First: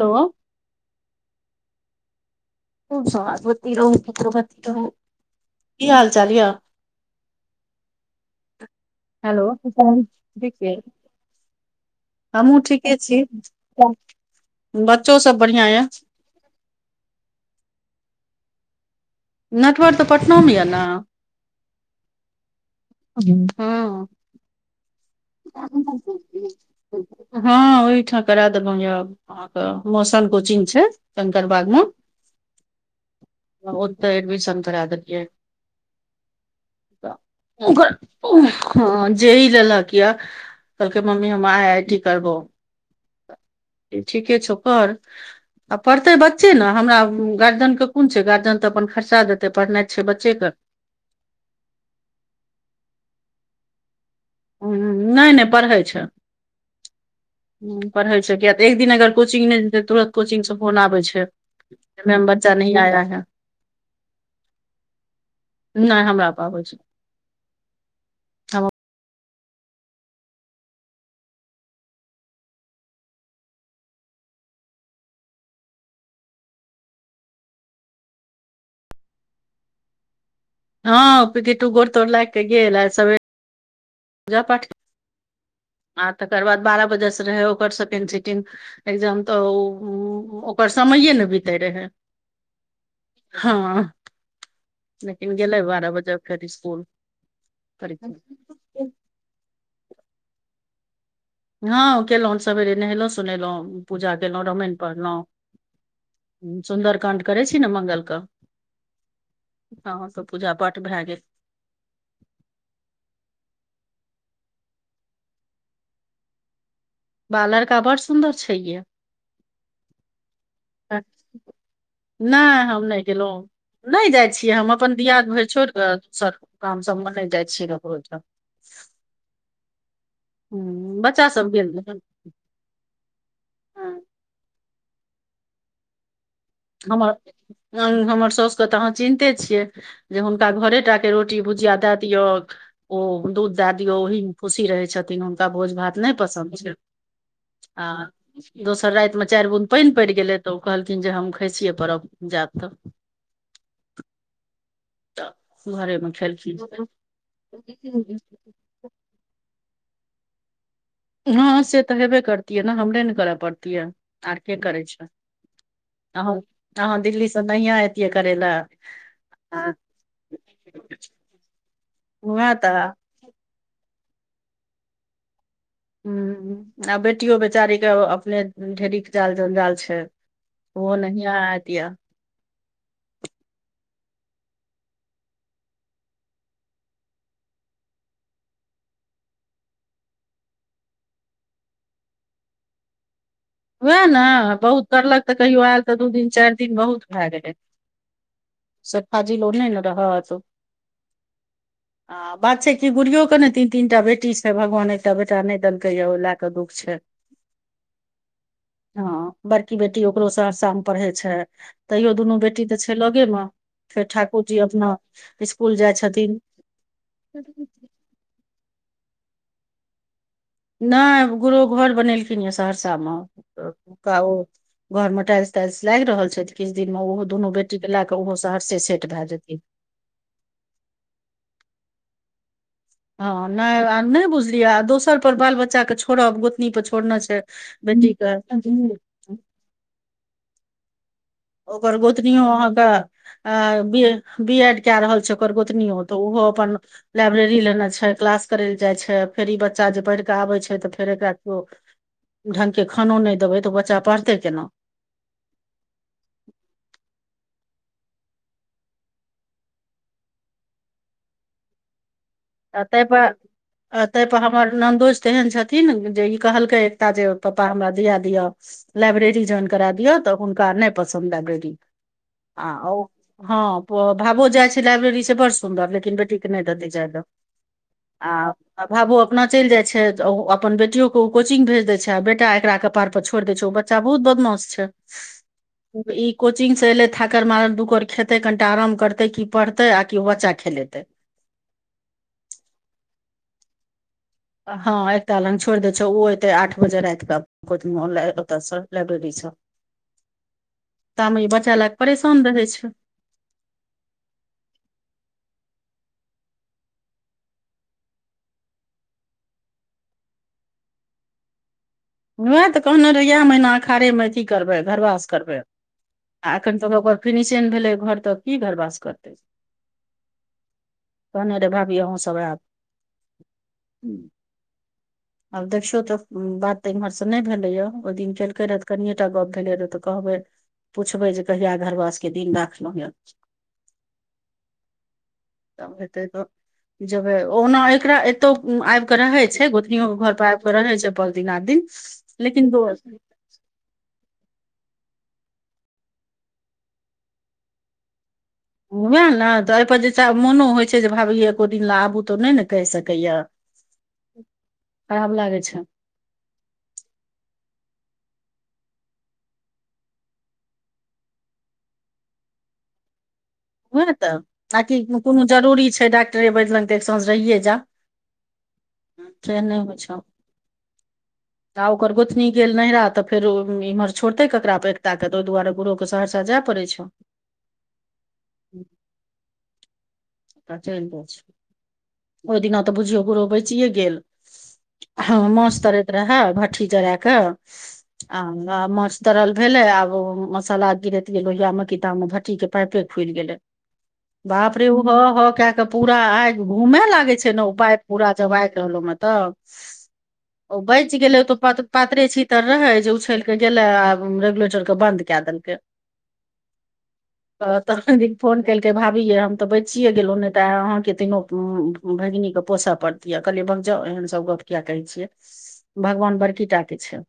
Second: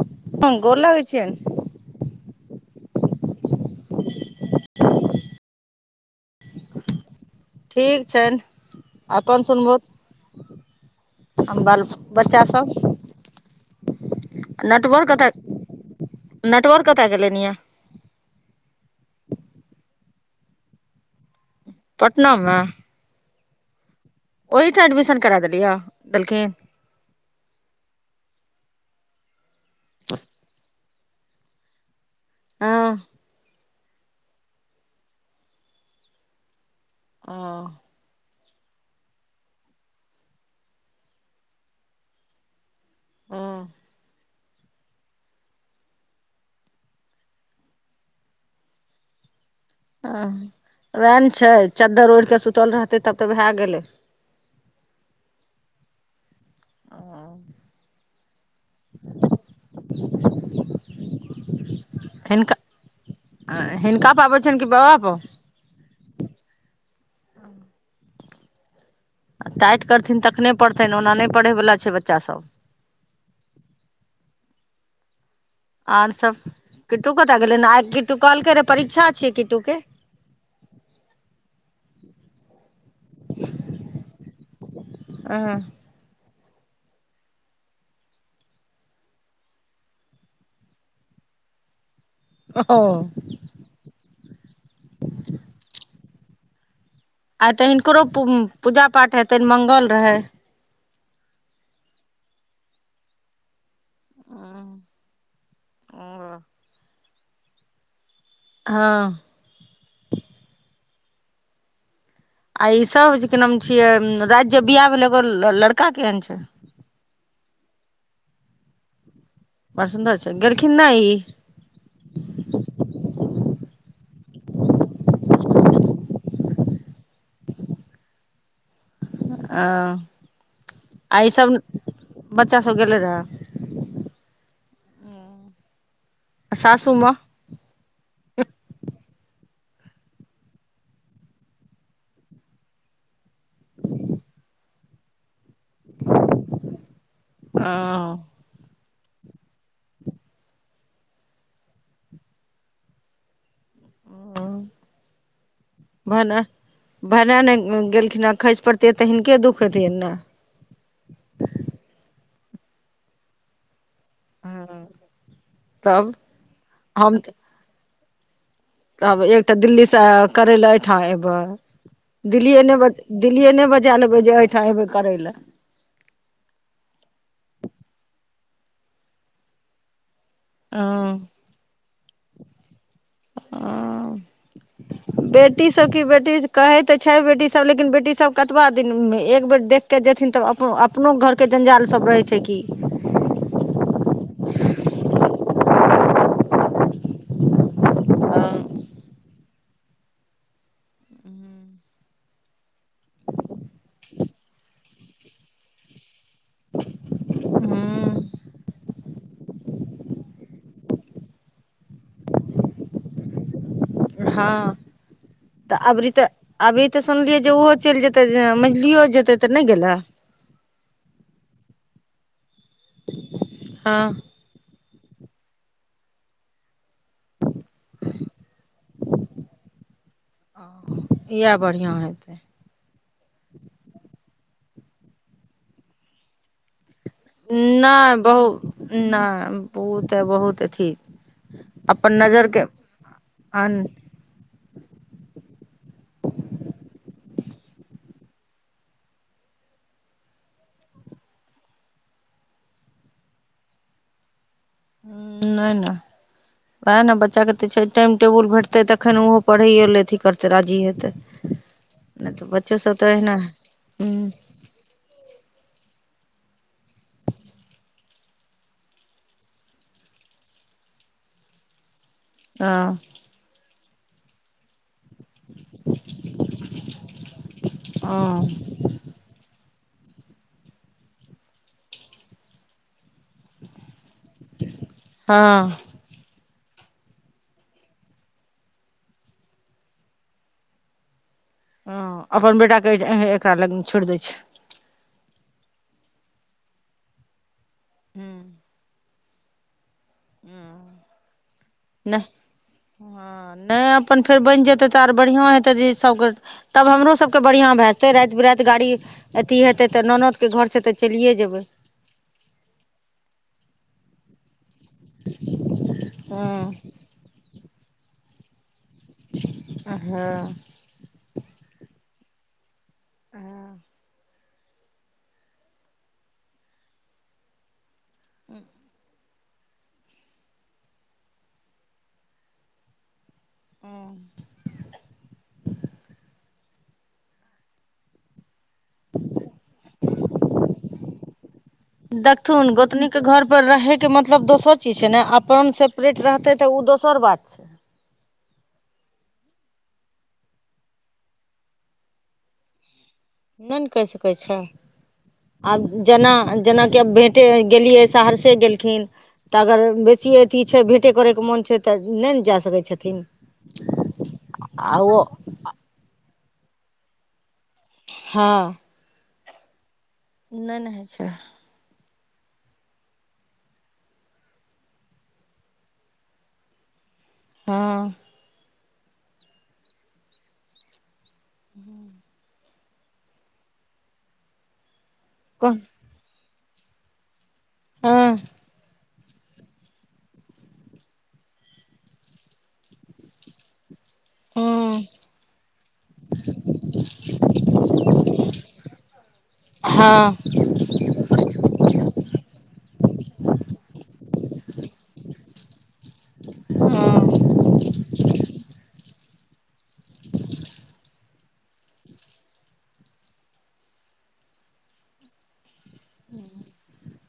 hello हँ गोर लगे छियैन खूब सुहागवती रहु पुत्रवती रहु की हाल चाल या ठीक छनि अपन हेलो सुनबू ठीक यै हम बाल बच्चा सब के छी नेटवर्क बच्चो कतय सब बढ़ियां ये नेटवर्क कतयके लेलेन यऽ नटवर तऽ पटनामे यऽ ने पटना मे हँ ओहिठन एडमिशन करा देलखिन हँ ओहिठाम करा देलहुँ य अहाँके मौसम कोचिंग छै कंकरबाग मे हँ ओ तऽ एडमिशन करा देलियै त हँ ओकर ह जे ई लेलक यए कहलकै मम्मी हम आई आई टी करबौ ठीके छो कर आ पढ़ते बच्चे ने हमरा गार्जियन के कोन छै गार्जियन तऽ अपन खर्चा देते पढ़नाइ छै आ बच्चेके वएह ने छै चद्दर ओढ़िकऽ सुतल रहतै तब तऽ भए गेलै ह नहि नहि पढ़ै छै पढ़ै छै किया एक दिन अगर कोचिंग नहि जेत तुरन्त कोचिंग सब फोन आबै छै मेम बच्चा नहि आया है अ हिनका [inaudible] नहि हमरा पा आबै छै हम आ टाइट करथिन तखने पढ़थिन ओना नहि पढ़यवला छै बच्चा सभ आर सब किट्टू कतय गेलै आय किटटू कहलकै रे परीक्षा छियै किट्टू के हँ किट्टु गोर तोर लाइग क गेल आय सबेरे [inaudible] पूज पाठ हँ आ तकर बाद बारह बजे से रहै ओकर सेकेंड सीटिंग एक्जाम तऽ ओ ओ ओ ओकर समयए ने बितै रहै ओहो हँ लेकिन गेलै बारह बजे फेर स्कूल आइ तऽ हिनकरो पू पूजा पाठ हेतनि मंगल रहय हँ केललहुँ सेरे नहेलहुँ सुनेलहुँ पूजा केलहुँ रामायण पढ़लहुँ सुन्दर काण्ड करै छी ने मंगल क हँ हँ तऽ पूजा पाठ भए गेल आ ई सब जे की नाम छिये रात बियाह भेल एगो लड़का केहन छै बा लड़का बड़ सुन्दर छै यए बड सुंदर छै गेलखिन नइ ई नहि हम नहि गेलहुँ नहि जाइ छियै हम अपन दियाद भरि छोड़ कऽ स काम सबमे नहि जाइ छियै ककरो अयठन ओ हूँ आ बच्चा ई सब गेल रहल बच्चा सब गेलै रहऽ हँ, सासूमे हमर हमर साउस के तऽ अहाँ चिन्ते छियै जे हुनका घरे टा के रोटी भुजिया दए दियै ओ दूध दए दियै ओहि मे खुशी रहे छथिन ओ भोज भात नहि पसन्द छै आ दोसर रातिमे चारि बुंद पानि पड़ि गेलै तऽ ओ कहलथिन जे हम खइसियै परब जायब तऽ हँ तऽ घरेमे खेलखिन ते तऽ हिनके दुःख हेतियनि ने हँ से तऽ हेबे करतियै ने हमरे ने करय पड़तियै आर के ने करै छै तब अ अहाँ हम दिल्लीसँ नहिय अतियै करै लए तब एकटा दिल्ली सँ करै लै ए ठाँ एबै उएह दिल्लीए तऽ ने ब दिल्लिए नहि बजा लेबै जे एहिठाम एबै करै लै ह आ बेटियो बेचारी के अपने ढेरिक जाल जंजाल छै ओ हँ नहिया आयतिया [unintelligible] बेटी सब की बेटी कहै तऽ छै बेटी सब लेकिन बेटी सब कतबा दिन एक बेर देख के जेथिन तब अपन अपनो घरके जंजाल सब रहै छै कि उएह ने बहुत करलक तऽ कहियो आयल तऽ दू दिन चारि दिन बहुत भए गेलै हँ स फाजील ओ नहि ने रहत हू आ बात छै कि बुढ़ियो के ने तीन तीन टा बेटी छै भगवान एकटा बेटा नहि देलकै यै ओइ लै तऽ दुःख छै हूँ हँ बड़की बेटी ओकरो सहरसामे पढ़ै छै तैयो दुनू बेटी तऽ छै लगेमे फेर ठाकुर जी हँ अपना तऽ स्कूल जाइ अबरी तऽ छथिन अबरी तऽ मंझलियो जेते तऽ नहि गेलय नहि गुरो घर बनेलखिन ये सहरसामे हँ हुनका ओ घर मे टाइल्स ताइल्स लागि रहल छै किछु दिन मे ओहो दुनू बेटी के लै क ओहो सहरसे सेट भै जेथिन इएह बढ़िआँ हेतै हँ नहि आ नहि बुझलियै आ दोसर पर बाल बच्चा के छोड़ब गोतनी परे छोड़ने छी नहि बहुत नहि ओ तऽ बहुत अथी ओकर अपन गोतनीयो नजरके अहाँके अन अ बिर बी एड कए रहल छै ओकर गोतनियो तऽ ओहो अपन लाइब्रेरी लेने छै क्लास करय लए जाइ छै फेर ई बच्चा जे पढ़ि कऽ आबै छै तऽ फेर एकरा केओ ढंगके खानो नइ देबै तऽ ओ बच्चा पढ़तै केना हूं नइ नइ वएह न बच्चाके तऽ छै टाइम टेबुल भेटतै तखन ओहो पढ़ैयए लए अथी करतै राजी हेतै नहि तऽ ब आ तै पर तै पर हमर ननदोसि तेहन छथिन जे ई कहलकै एकटा जे पप्पा हमरा दिया दिअ लाइब्रेरी ज्वाइन करा दियौ तऽ हुनका नहि पसन्द लाइब्रेरी आ हँ हँ भाबो जाइ छै लाइब्रेरी से बड़ सुन्दर लेकिन बेटीके नइ देतै जाय ल आ हँ आ भावो अपना चलि जाइ छै ओ अपन बेटियो के ओ कोचिंग भेज देय छै आ बेटा एकरा कपार पर छोड़ि दे छै ओ बच बच्चा बहुत बदमाश छै हँ ई कोचिंग से एयलै थाकर मारल दू कोर खेतै कनिटा आराम करते की पढ़तै आ कि ओ बच्चा खेलेतै ह अपन बेटाके एकरा लग छोड़ि दै छै हँ एकता लग छोड़ि दे छै ओ एते आठ बजे राति के ओत से लाइब्रेरी सँ हूं लए नहि परेशान रहै छै नइ अपन फेर बनि जेतै तऽ आर बढ़िआँ हेतै जे इ सबके तब हमरो सबके बढ़िआँ भए जेतै राति बिराति गाड़ी अथी हेतै तऽ ननदके घरसे तऽ चलिए जेबै ओएह तऽ कहने रहिअइ कि महीना अखाड़ेमे अथी करबै घरबास करबै आ हँ एखन तक ओकर ओकर फिनिशिंग भेलै घर तऽ की घरबास करतै हँ कहने रहय भाभी अहूँसब आयब आब देखियौ तऽ बात तऽ इमहर से नहि भेलै य ओइ दिन केलक र तऽ कनियेटा गप भेलै रहे तऽ कहबै पुछबै जे कहिया घरवासके दिन राखलहुँ ये [inaudible] तब हेतै तऽ जेबै ओहना एकरा ए ओतौ आबि कऽ रहै छै गोतनियो के घर पर आबि कऽ रहे छै पांच दिन आठ दिन लेकिन दो घर पर रहे के मतलब दोसर चीज छै ने अपन सेपरेट रहतै तऽ ओ दोसर बात छै उएह न तऽ एहिपर जे मोनो होइ छै जे भाभी एको दिन ल आबू तऽ नइ न कहि सकैया नइ न कहि सकै छै खराब लागै छै आब जेना जेनाकि आब भेँटे गेलियै सहरसे गेलखिन तऽ अगर बेसी अथी छै भेटे करयके मोन छै तऽ नइ न जा सकै छथिन उहए न तऽ आ कि कोनो जरूरी छै डॉक्टरे बैद्य लग तऽ एक सांझ रहिए जाउ हँ से नइ होइ छै नइ नइ होइ छै त ओकर गोतनी गेल नैहरा तऽ फेर इम्हर छोड़तै ककरा पर एकता के तऽ तै दुआरे बुढो सहरसा जाय पड़ै छौ हँ [inaudible] आ चलि जाय छै ओइ दिना तऽ बुझियौ गुरु बचिेए गेल हँ माछ कोन तरै रहै भट्ठी जराय क हँ आ माछ तरल भेलै आब ओ मसाला गिरैतिय लोहियाम की ताइमे भट्टी के पाइपे खुलि गेलै बाप रे उ हँ ह ह क के पूरा आग घूमे लागे छै ने पाइ पूरा जबइ रहलो में तब [unintelligible] हँ ओ बचि गेलै ओ तऽ पातरे छीतर रहै जे उछलि कऽ गेलै आ रेगुलेटरके बंन्द क देलकै ह तऽ तखन फोन केलकै भाभीे ये हम तऽ बचिए गेलहुँ नहि तऽ अहाँके तीनो भगिनीके पोसऽ पड़तऽ कहलियै भग जाउ एहन सब गप किया कहै छियै भगवान बड़की टा के छै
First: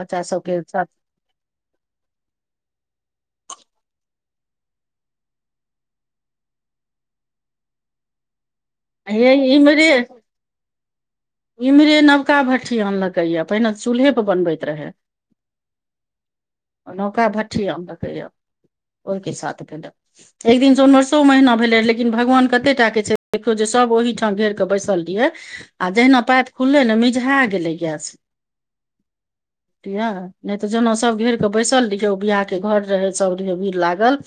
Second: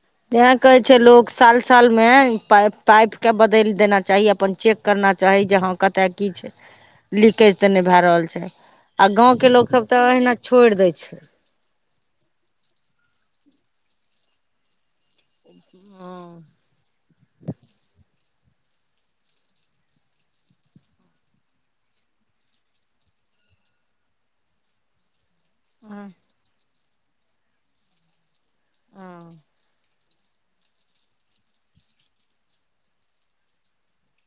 बच्चा तेँ सबके कहै साथ छै लोक साल साल मे पाइप के बदलि देना चाही अपन चेक करना चाही जे ह कतय की छै लीकेज तऽ नहि भए रहल छै आ हे गाँव के लोग इम्हरे सब ते एहिना छोड़ि देय छै इम्हरे नवका भट्ठि नान लकै पहिने चूल्हे परे बनबैत रहय ह नौका भट्ठी आम देखैय ओहिके साथ भेले एक दिन से उनवर्सों महना भेले रह लेकिन भगवान कते टा के छै देखियौ जे सब ओहिठाम घेर क बैसल रहिये आ हँ जहिना पात खुललै न मिझा गेलै गैस ह बुझलियै नहि तऽ जेना सब घेर के बैसल रहियै ओ बियाह के घर रहे सब रे भीर लागल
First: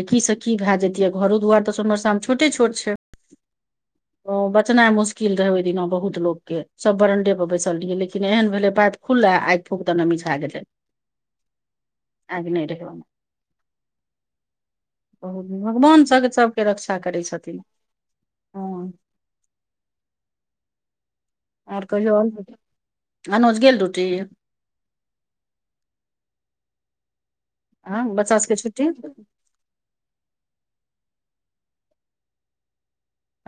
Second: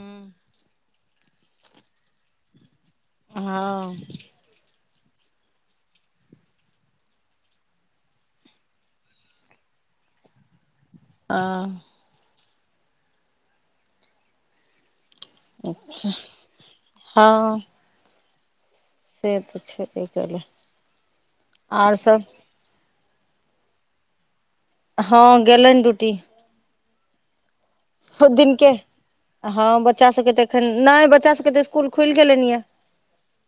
जे की से की भए जति ये घरो दुआर तऽ सोनवर्षा मे छोटे छोट छै हँ ओ बचनाइ मुश्किल रहै ओहि दिना बहुत लोकके सब बरणडे पर बैसल रहियै लेकिन एहन भेलै पाइप खुललै आइक फुक दऽ ने मिझा गेलै ह आगिने रहै औने बहु भगवान अच्छा सभ सभके रक्षा करै छथिन हँ हँ से तऽ छैेबै करै आर कहियो अनुज गेल ड्युटी हँ गेलन डूटी आ बच्चा सभके दिनके छुट्टी हँ बच्चा सभके तऽ एखन नहि बच्चा सभके तऽ इसकुल खुलि गेलनि यए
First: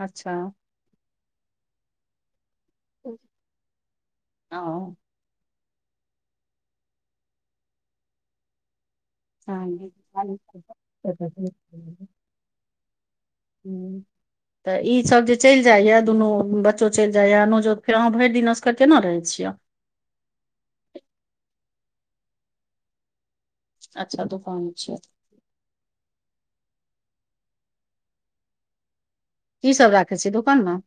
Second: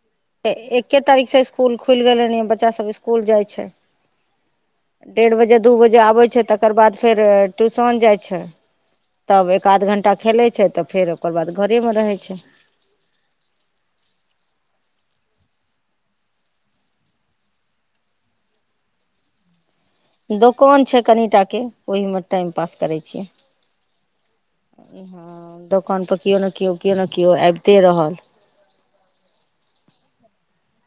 अच्छा एके तारिख से स्कूल खुल गेल नेऐ बच्च बच्चा सब स्कुल जाय छै ओ डेढ़ बजे दू बजे आबै छै तकर बाद फेर ट्यूशन जाइ छै तब एक आध घण्टा खेलै छै तऽ फेर ओकर बाद घरेमे रहै छै [inaudible] तऽ ईसभ जे चलि जाइए दुनू बच्चो चलि जाइए नौजो फेर अहाँ भरि दिन असगर केना रहैत छियै दोकान छै कनिटाके ओहिमे टाइम पास करै छियै अच्छा दोकान छै ह दोकान पर केओ नहि केओ केओ नहि केओ आबिते रहल की सब राखे छियै दोकान मे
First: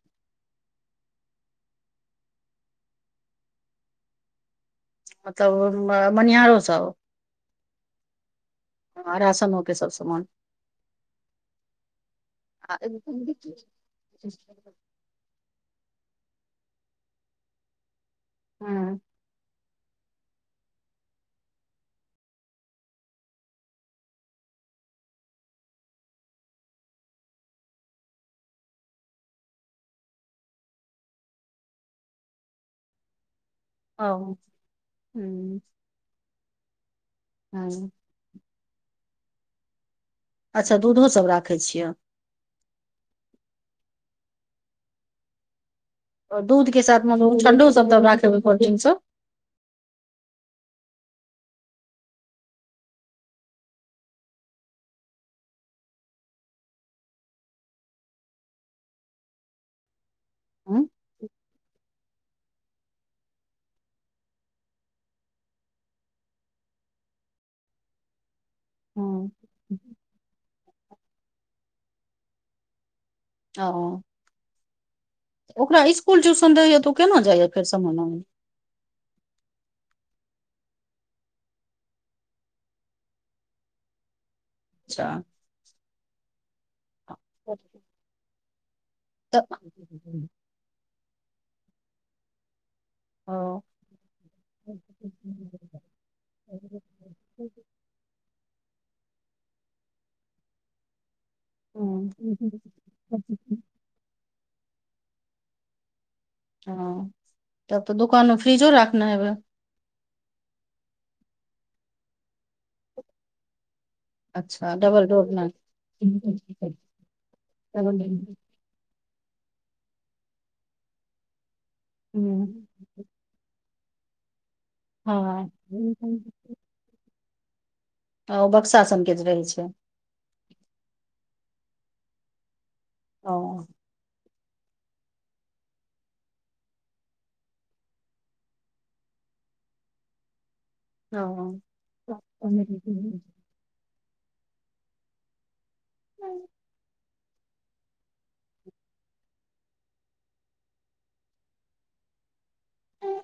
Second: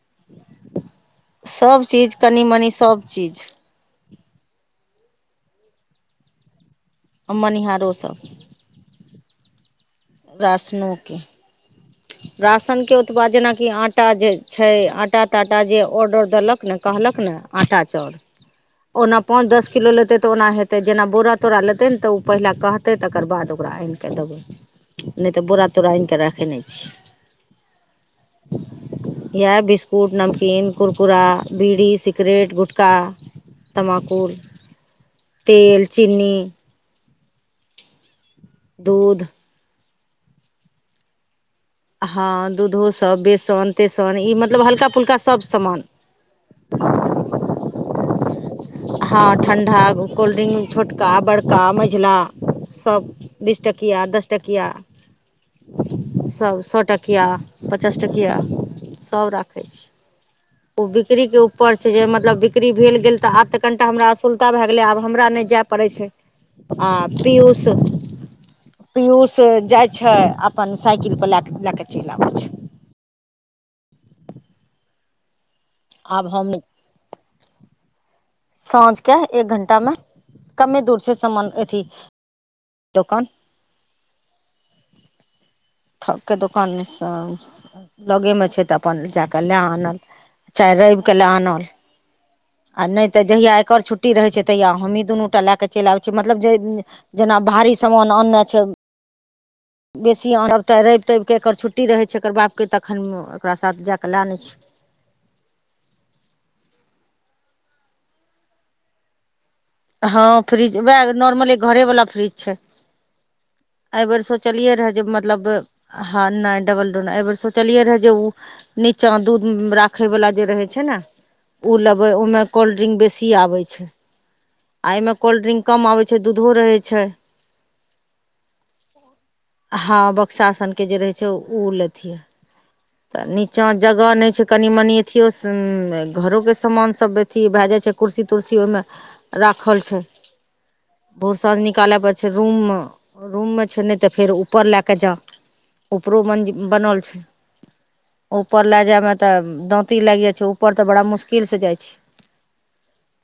सब चीज कनि मनी सब चीज मतलब मनिहारो सब मनिहारोसभ आ रासनो के सब समान रासनोके राशनके उत्पाद जेनाकि आटा जे छै आटा टा टा जे ऑर्डर देलक ने कहलक ने आटा चाउर हँ ओना पाँच दस किलो लेतै तऽ ओना हेतै जेना बोरा तोरा लेतै ने तऽ ओ पहिले कहतै तकर बाद ओकरा आनिके कऽ देबै नहि तऽ बोरा तोरा आनि कऽ राखै नहि छै [inaudible] इएह बिसकुट नमकिन कुरकुरा बीड़ी सिकरेट गुटका ओ तमाकु हूँ तेल चीनी हँ दूध अच्छा दूधो सब राखै छियै हँ दूधो सब बेसन तेसन ई मतलब हल्का फुल्का सब समान दूध के साथ मतलब उ ठंडो सब तब राखै के परतनि सब हँ ठण्डा कोल्ड्रिंक छोटका बड़का मझिला सब बीस टकिया दस टकिया सभ सौ टकिया पचास टकिया सभ राखै छी ओ हूँ बिक्री के ऊपर छै जे मतलब बिक्री भेल गेल तऽ आब तऽ कनिटा हमरा अ सुलटा भए गेलै आब हमरा नहि जाय पड़ै छै आ पियूस हूँ पीयूष जाय छै अपन साइकिल पर लए के लए के चलि आबै छै ओ ओकरा इसकुल आब हम ट्यूशन रहै या तऽ ओ केना जाइया फेर समान आनअ साँझ के एक घंटा मे कमे दूर छै समान अथी दोकान अच्छा थौके दोकान में सब लगे में छै तऽ अपन तऽ जाकऽ लए आनल चाहे रविके लए आनल आ नहि तऽ ओ जहिया एकर छुट्टी रहै छै तहिया हँ हमही दुनू टा लए क चलि आबै छै मतलब जे जेना भारी सामान आननै छै बेसी आनब तऽ रवि तबि कऽ एकर छुट्टी रहै छै एकर बापके तखन ओकरा साथ जा कऽ लए अनै छियै हँ तब तऽ दुकान मे फ्रिजो राखने हेबे हँ फ्रिज उएह नॉर्मले घरे वाला फ्रिज छै एहि बेेर सोचलियै अच्छा रहए जे डबल डोर मतलब मे हँ नहि डबल डोर नहि एहि बेर सोचलयै रहए जे उ नीचा दूध राखे वाला जे रहे छै ने उ लेबे ओमें हँ कोल्ड ड्रिंक बेसीये आबै छै आ आ एहिमे कोल्ड्रिंक कम आबै छै दूधो रहै छै त ओ बक्सा सनके जे रहे छै हँ बक्सासनके जे रहै छै ओ लेतिये तऽ ओ नीचाँ जगह नहि छै कनि मनि अथियो स घरो के सामान सब अथि भए जाइ छै कुर्सी तुर्सी ओहिमे राखल छै ओ आहोस निकालय परै छै रूम मे रूम मे छै नहि तऽ फेर उपर लएकेऽ जा उपरो मंजिल बनल छै ऊपर लए जायमे तऽ दाँती लागि जाइ छै ऊपर तऽ बड़ा मुश्किल से जाइ छै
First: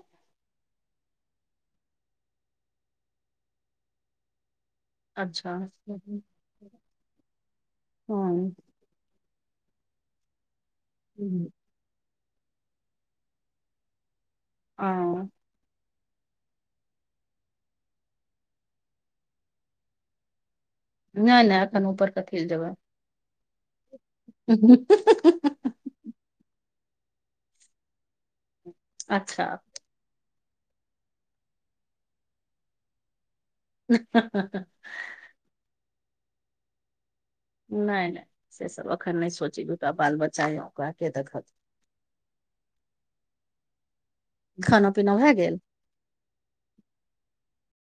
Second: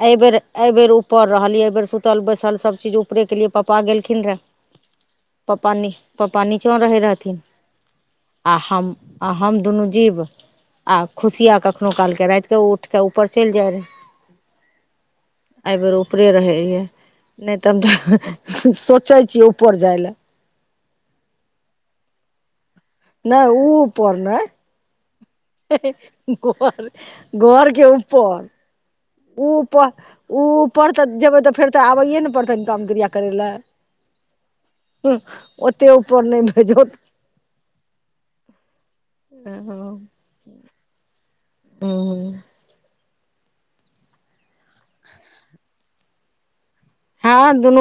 एहिबेर एहिबेर ऊपर रहल एहि बेेर सुतल बैसल सबचीज ऊपरे केलिए पपा गेलखिन रहे अच्छा पप्पा नी हँ पप्पा नीचो रहै रहथिन हँ आ हम आ हम दुनू जीव आ खुशिया कखनो कालके रात केे उठके ऊपर चलि जाय रहै ॲ एहिबेर उपरे रहै रहियै नहि तऽ हम तऽ सोचै छियै उपर जाइ लए नहि नहि एखन ऊपर कथि ल जेबै नहि ओ ऊपर नहि [inaudible] घर घर के ऊपर अच्छा प ओ उपर तऽ जेबै तऽ फेर तऽ आबैए ने पड़तै काम क्रिया करै लए [inaudible] ओते ऊपर नहि भेजोथ नहि नहि से सब एखन नहि सोची दु टा बाल बच्चा य ओकरा के देखत ओ खाना पीना भए गेल हँ दुनू